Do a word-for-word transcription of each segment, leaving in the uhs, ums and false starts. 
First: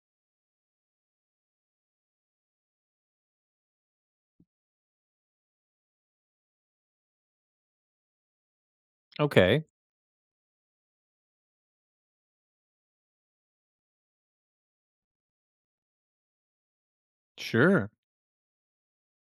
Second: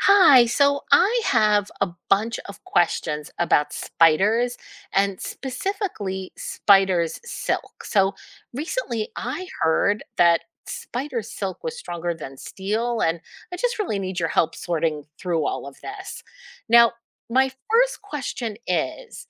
Hi, so I have a bunch of questions about spiders and specifically spiders' silk. So recently I Okay, heard that spider silk was stronger than steel, and I just really need your help sorting through all of this. Now, my sure. first question is:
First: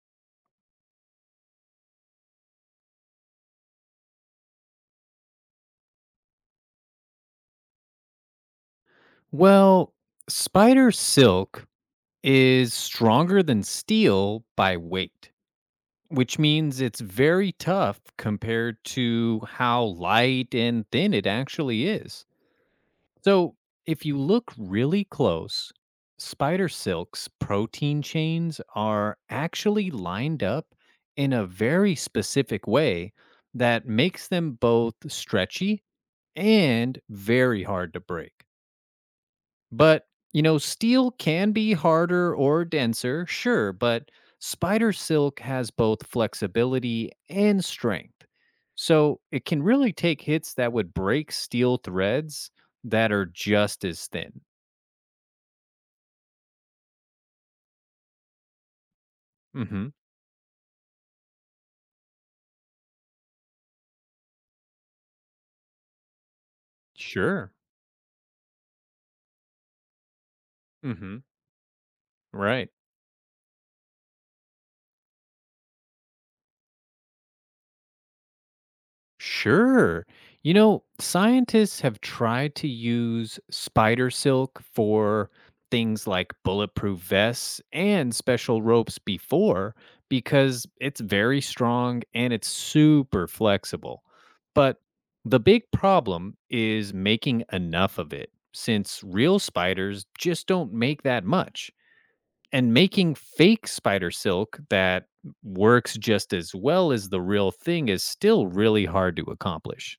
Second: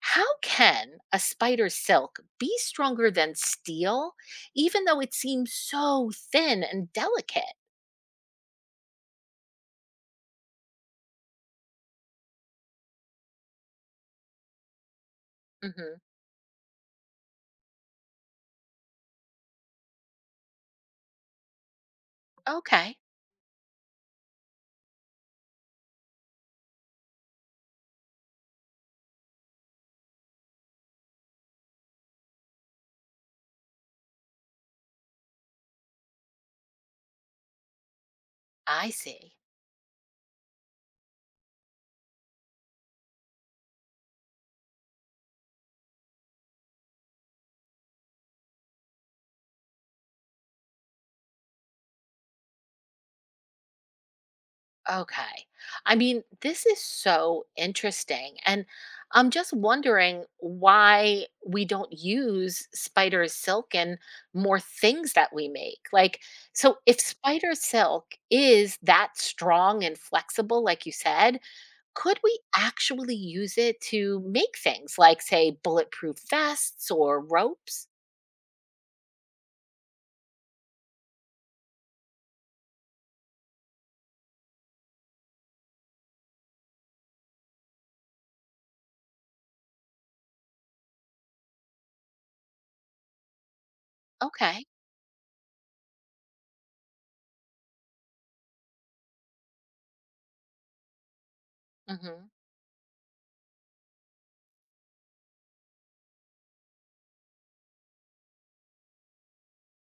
how can a spider's silk be stronger than steel, even though it seems so thin and delicate? Well, spider silk is stronger than steel by weight, Hmm. which means it's very tough compared to how light and thin it actually is. Okay, So, if you look really close, spider silk's protein chains are actually lined up in a very specific way that makes them both stretchy and very hard to break. I see. But, you know, steel can be harder or denser, sure, but spider silk has both flexibility and strength. So it can really take hits that would break steel threads that are just as thin. Okay. I mean, this is so interesting. And I'm just Hmm. wondering why we don't use spider silk and more things that we make. Like, so if Sure. spider silk is that strong and flexible, like you Hmm. said, could we Right. actually use it to make things like, say, bulletproof vests or ropes? Sure. You know, scientists have tried to use spider silk for things like bulletproof vests and special ropes before because it's very strong and it's super flexible. Okay. But the big problem is making enough of it since real spiders just don't make that much, Hmm. and making fake spider silk that works just as well as the real thing is still really hard to accomplish.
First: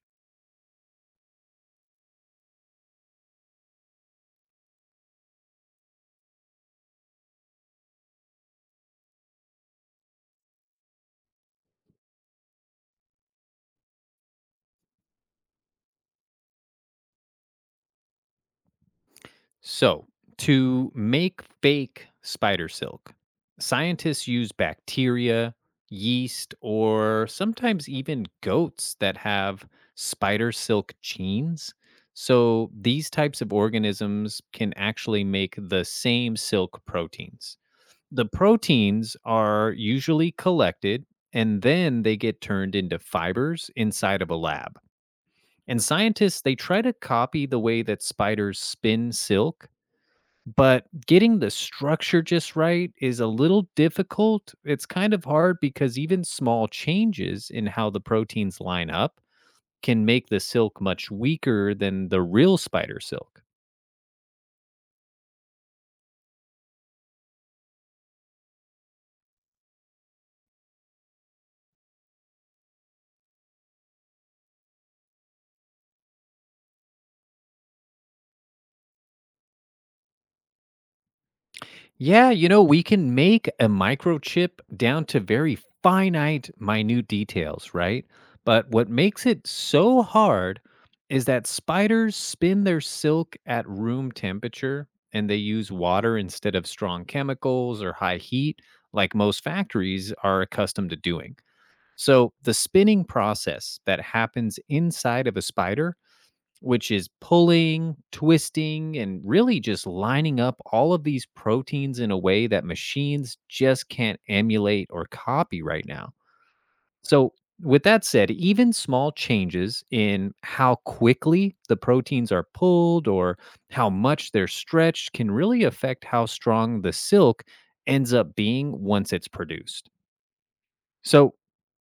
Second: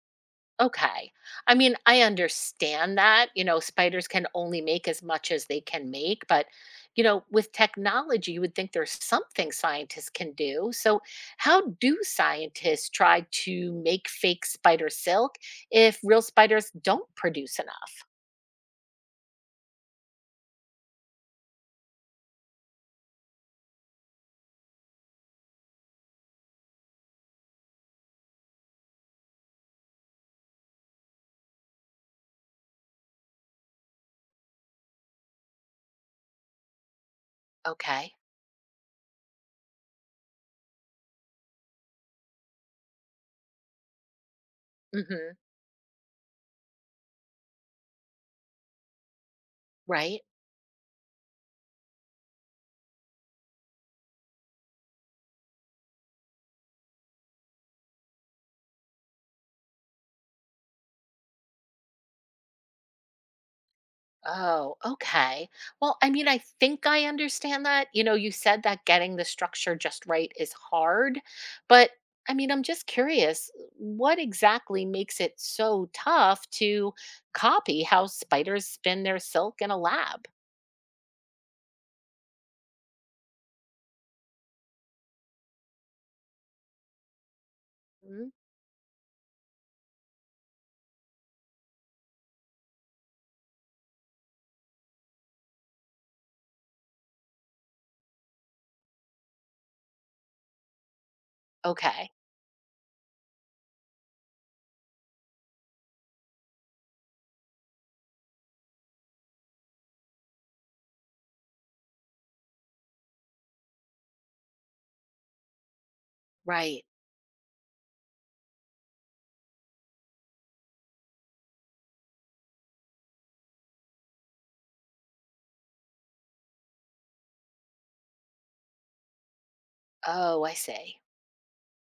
Okay. I mean, I understand that, you know, spiders can only make as much as they can make, but you know, with technology, you would think there's something scientists can do. So, how do scientists try to make fake spider silk if real spiders don't produce enough? So, to make fake spider silk, scientists use bacteria, yeast, or sometimes even goats that have spider silk genes. So, these types of organisms can actually make the same silk proteins. Okay. The proteins are usually collected and then they get turned into fibers inside of a lab. Mhm. And scientists, they try to copy the way that spiders spin silk, Right? but getting the structure just right is a little difficult. It's kind of hard because even small changes in how the proteins line up can make the silk much weaker than the real spider silk. Oh, okay. Well, I mean, I think I understand that. You know, you said that getting the structure just right is hard, but I mean, I'm just curious what exactly makes it so tough to copy how spiders spin their silk in a lab? Yeah, you know, we can make a microchip down to very finite, minute details, right? Mhm. But what makes it so hard is that spiders spin their silk at room temperature and they use water instead of strong chemicals or high heat, like most factories are accustomed to doing. Okay, So, the spinning process that happens inside of a spider, which is pulling, twisting, and really just lining up all of these proteins in a way that machines just can't emulate or copy right now. right. So, with that said, even small changes in how quickly the proteins are pulled or how much they're stretched can really affect how strong the silk ends up being once it's produced. Oh, I see. So,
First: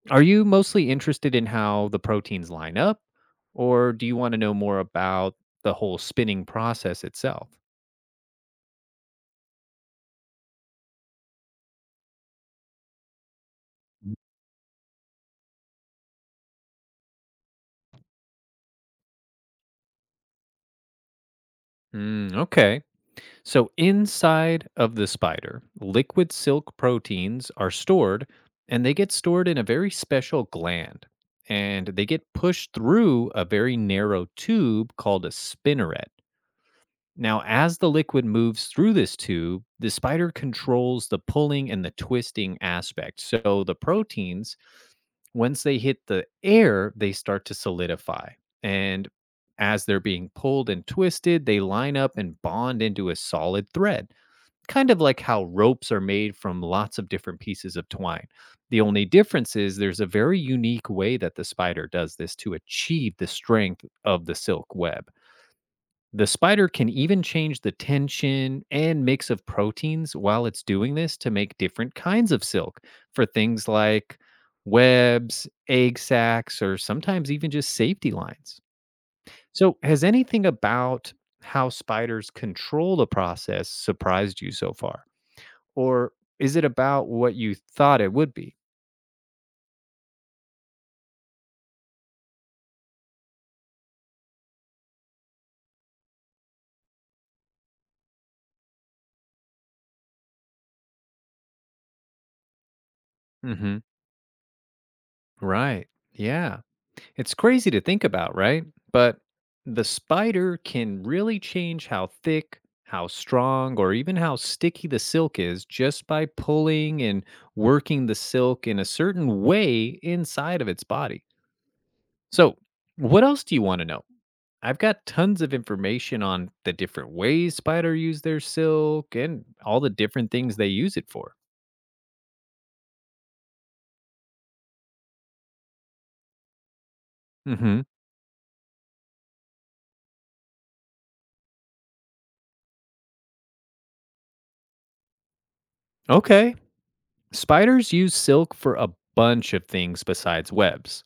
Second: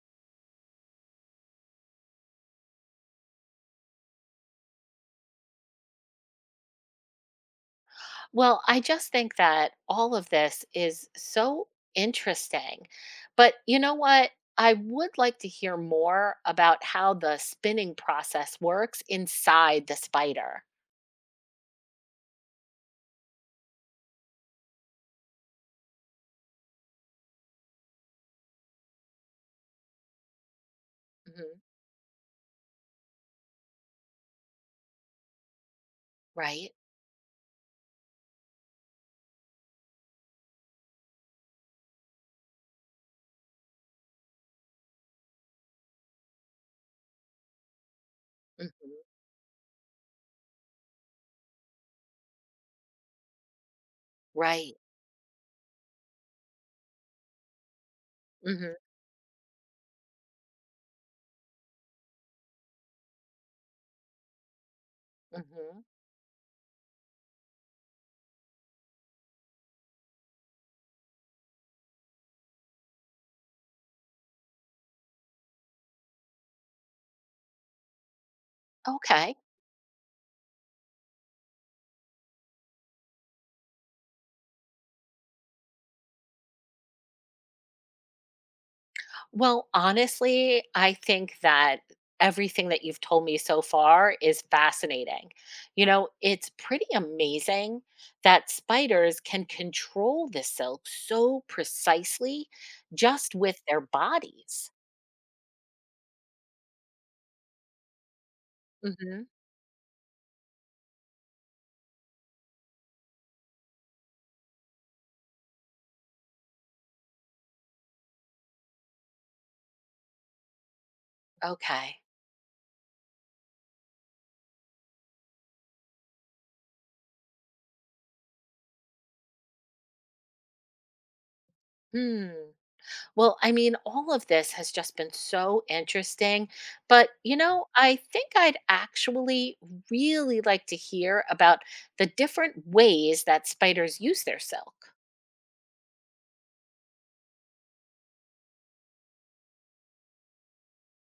are you mostly interested in how the proteins line up, or do you want to know more about the whole spinning process itself? Well, I just think that all of this is so interesting. But you know what? I would like to hear more about how the spinning process works inside the spider. Mm, okay. So inside of the spider, liquid silk proteins are stored, and they get stored in a very special gland Hmm. and they get pushed through a very narrow tube called a spinneret. Right? Now, as the liquid moves through this tube, the spider controls the pulling and the twisting aspect. So the proteins, once they hit the air, they start to solidify. Hmm. And as they're being pulled and twisted, they line up and bond into a solid thread, Right. kind of like how ropes are made from lots of different pieces of twine. Hmm. The only difference is there's a very unique way that the spider does this to achieve the strength of the silk web. Hmm. The spider can even change the tension and mix of proteins while it's doing this to make different kinds of silk for things like webs, egg sacs, or sometimes even just safety lines. Okay. So, has anything about how spiders control the process surprised you so far? Or is it about what you thought it would be? Well, honestly, I think that everything that you've told me so far is fascinating. You know, it's pretty amazing that spiders can control the silk so precisely just with their bodies. Right. Yeah. It's crazy to think about, right? But Hmm. the spider can really change how thick, how strong, or even how sticky the silk is just by pulling and working the silk in a certain way inside of its body. Okay. So, what else do you want to know? I've got tons of information on the different ways spider use their silk and all the different things they use it for. Hmm. Well, I mean, all of this has just been so interesting. But, you know, Mhm. I think I'd actually really like to hear about the different ways that spiders use their silk. Okay, spiders use silk for a bunch of things besides webs.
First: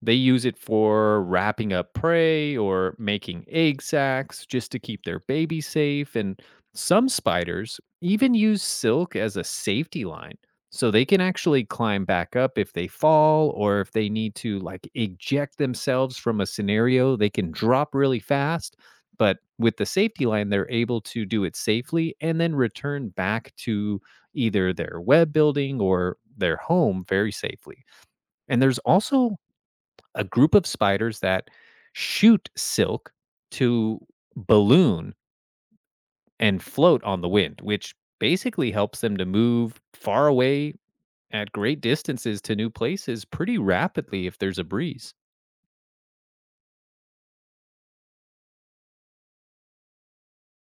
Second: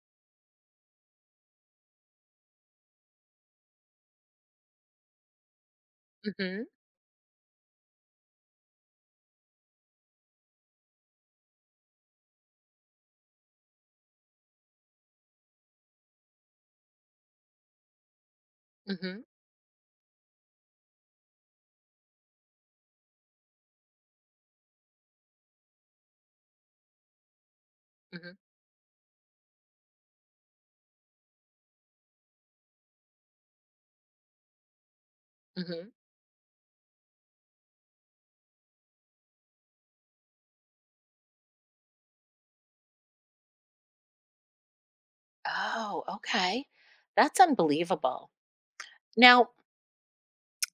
They use it for wrapping up prey or making egg sacs just to keep their baby safe. And Mhm, some spiders even use silk as a safety line so they can actually climb back up if they fall or if they need to like eject themselves from a scenario. They can drop really fast, mhm, but with the safety line, they're able to do it safely and then return back to either their web building or their home very safely. mhm, And there's also a group of spiders that shoot silk to balloon mhm. and float on the wind, which basically helps them to move far away at great distances to new places pretty rapidly if there's a breeze. Oh, okay. That's unbelievable. Now,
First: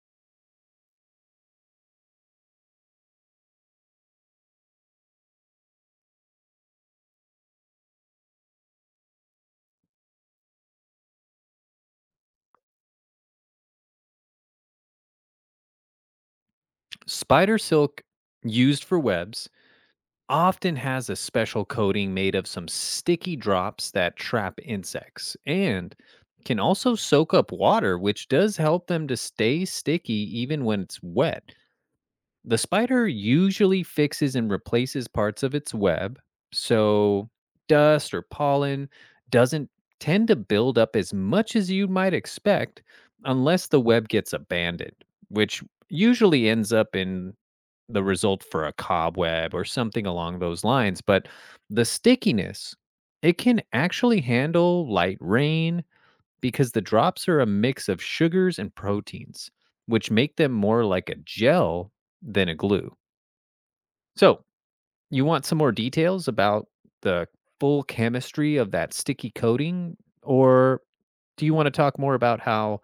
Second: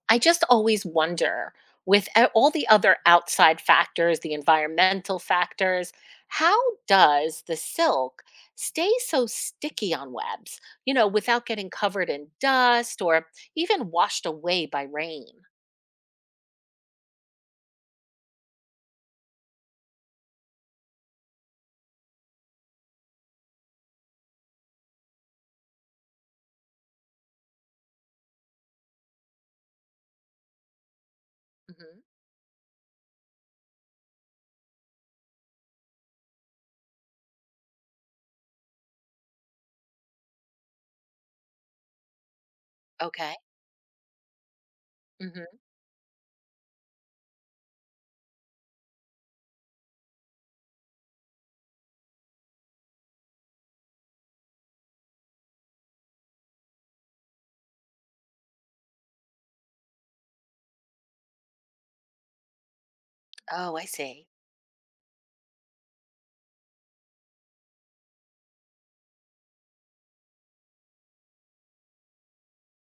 I just always wonder with a- all the other outside factors, the environmental factors, how does the silk stay so sticky on webs, you know, without getting covered in dust or even washed away by rain? Spider silk used for webs often has a special coating made of some sticky drops that trap insects and can also soak up water, which does help them to stay sticky even when it's wet. Hmm. The spider usually fixes and replaces parts of its web, so dust or pollen doesn't tend to build up as much as you might expect, Okay. unless the web gets abandoned, Hmm. which usually ends up in the result for a cobweb or something along those lines. But the stickiness, it can actually handle light rain because the drops are a mix of sugars and proteins, which make them more like a gel than a glue. Oh, I see. So, you want some more details about the full chemistry of that sticky coating? Or do you want to talk more about how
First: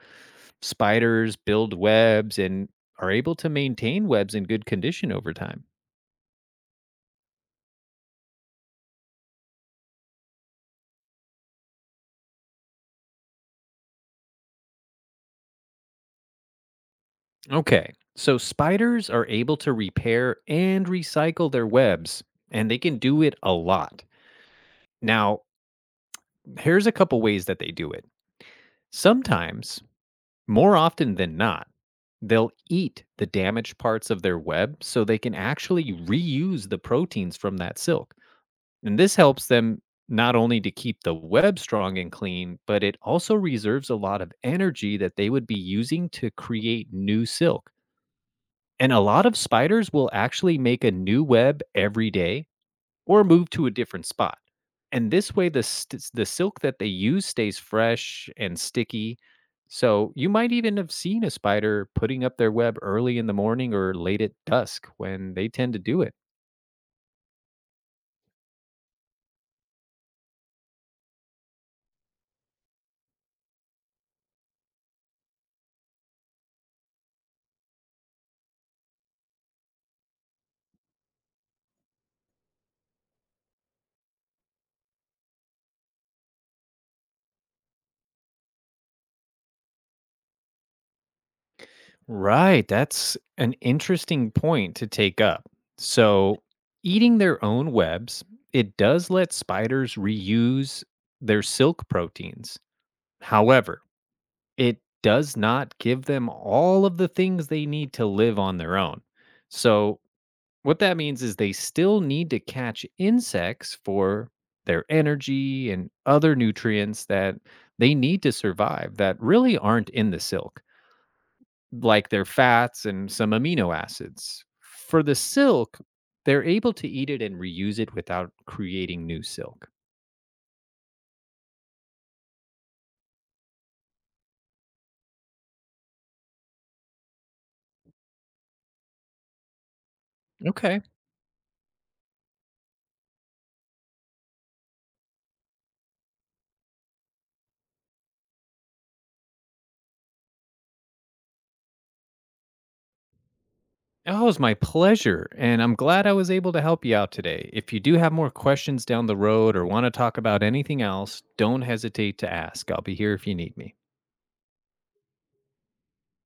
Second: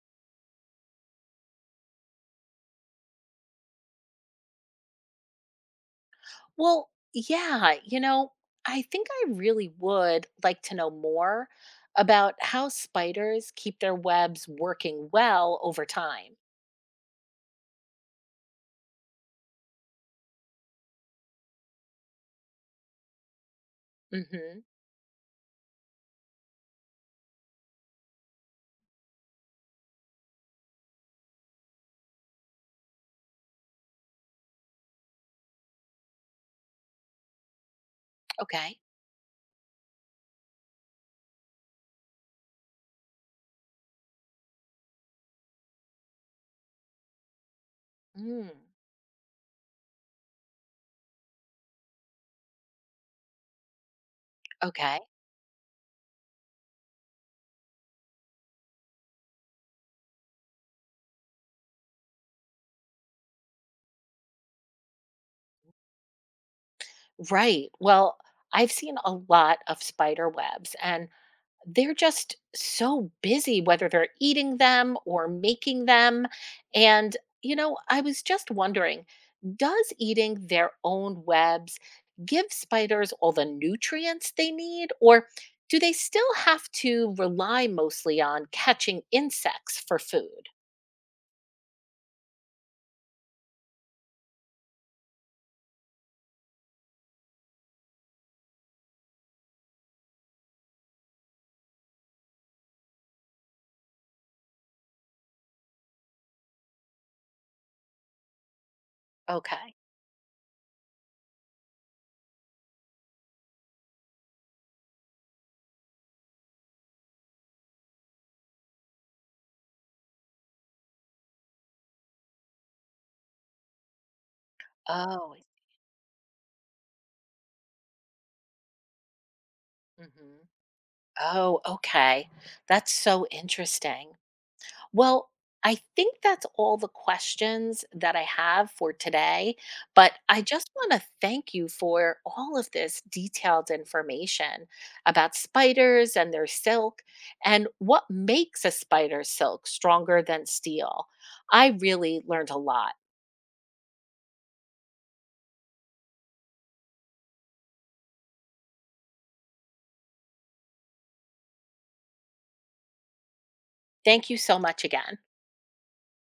spiders build webs and are able to maintain webs in good condition over time? Well, yeah, you know, I think I really would like to know more about how spiders keep their webs working well over time. Okay, so spiders are able to repair and recycle their webs, and they can do it a lot. Hmm. Now, here's a couple ways that they do it. Sometimes, more often than not, they'll eat the damaged parts of their web so they can actually reuse the proteins from that silk. Okay. And this helps them not only to keep the web strong and clean, but it also reserves a lot of energy that they would be using to create new silk. Mm, And a lot of spiders will actually make a new web every day or move to a different spot. okay. And this way, the st- the silk that they use stays fresh and sticky. So you might even have seen a spider putting up their web early in the morning or late at dusk when they tend to do it. Right. Well, I've seen a lot of spider webs, and they're just so busy, whether they're eating them or making them. And, you know, I was just wondering, does eating their own webs give spiders all the nutrients they need, or do they still have to rely mostly on catching insects for food? Right. That's an interesting point to take up. So, eating their own webs, it does let spiders reuse their silk proteins. However, it does not give them all of the things they need to live on their own. Okay. So, what that means is they still need to catch insects for their energy and other nutrients that they need to survive that really aren't in the silk, like their fats and some amino acids. For the Oh. silk, they're able to eat it and reuse it without creating new silk. Hmm. Oh, okay. That's so interesting. Well, I think that's all the questions that I have for today, but I just Okay. want to thank you for all of this detailed information about spiders and their silk and what makes a spider silk stronger than steel. I really learned a lot. Oh, it's my pleasure. And I'm glad I was able to help you out today. If you do have more questions down the road or want to talk about anything else, don't hesitate to ask. I'll be here if you need me. Thank you so much again.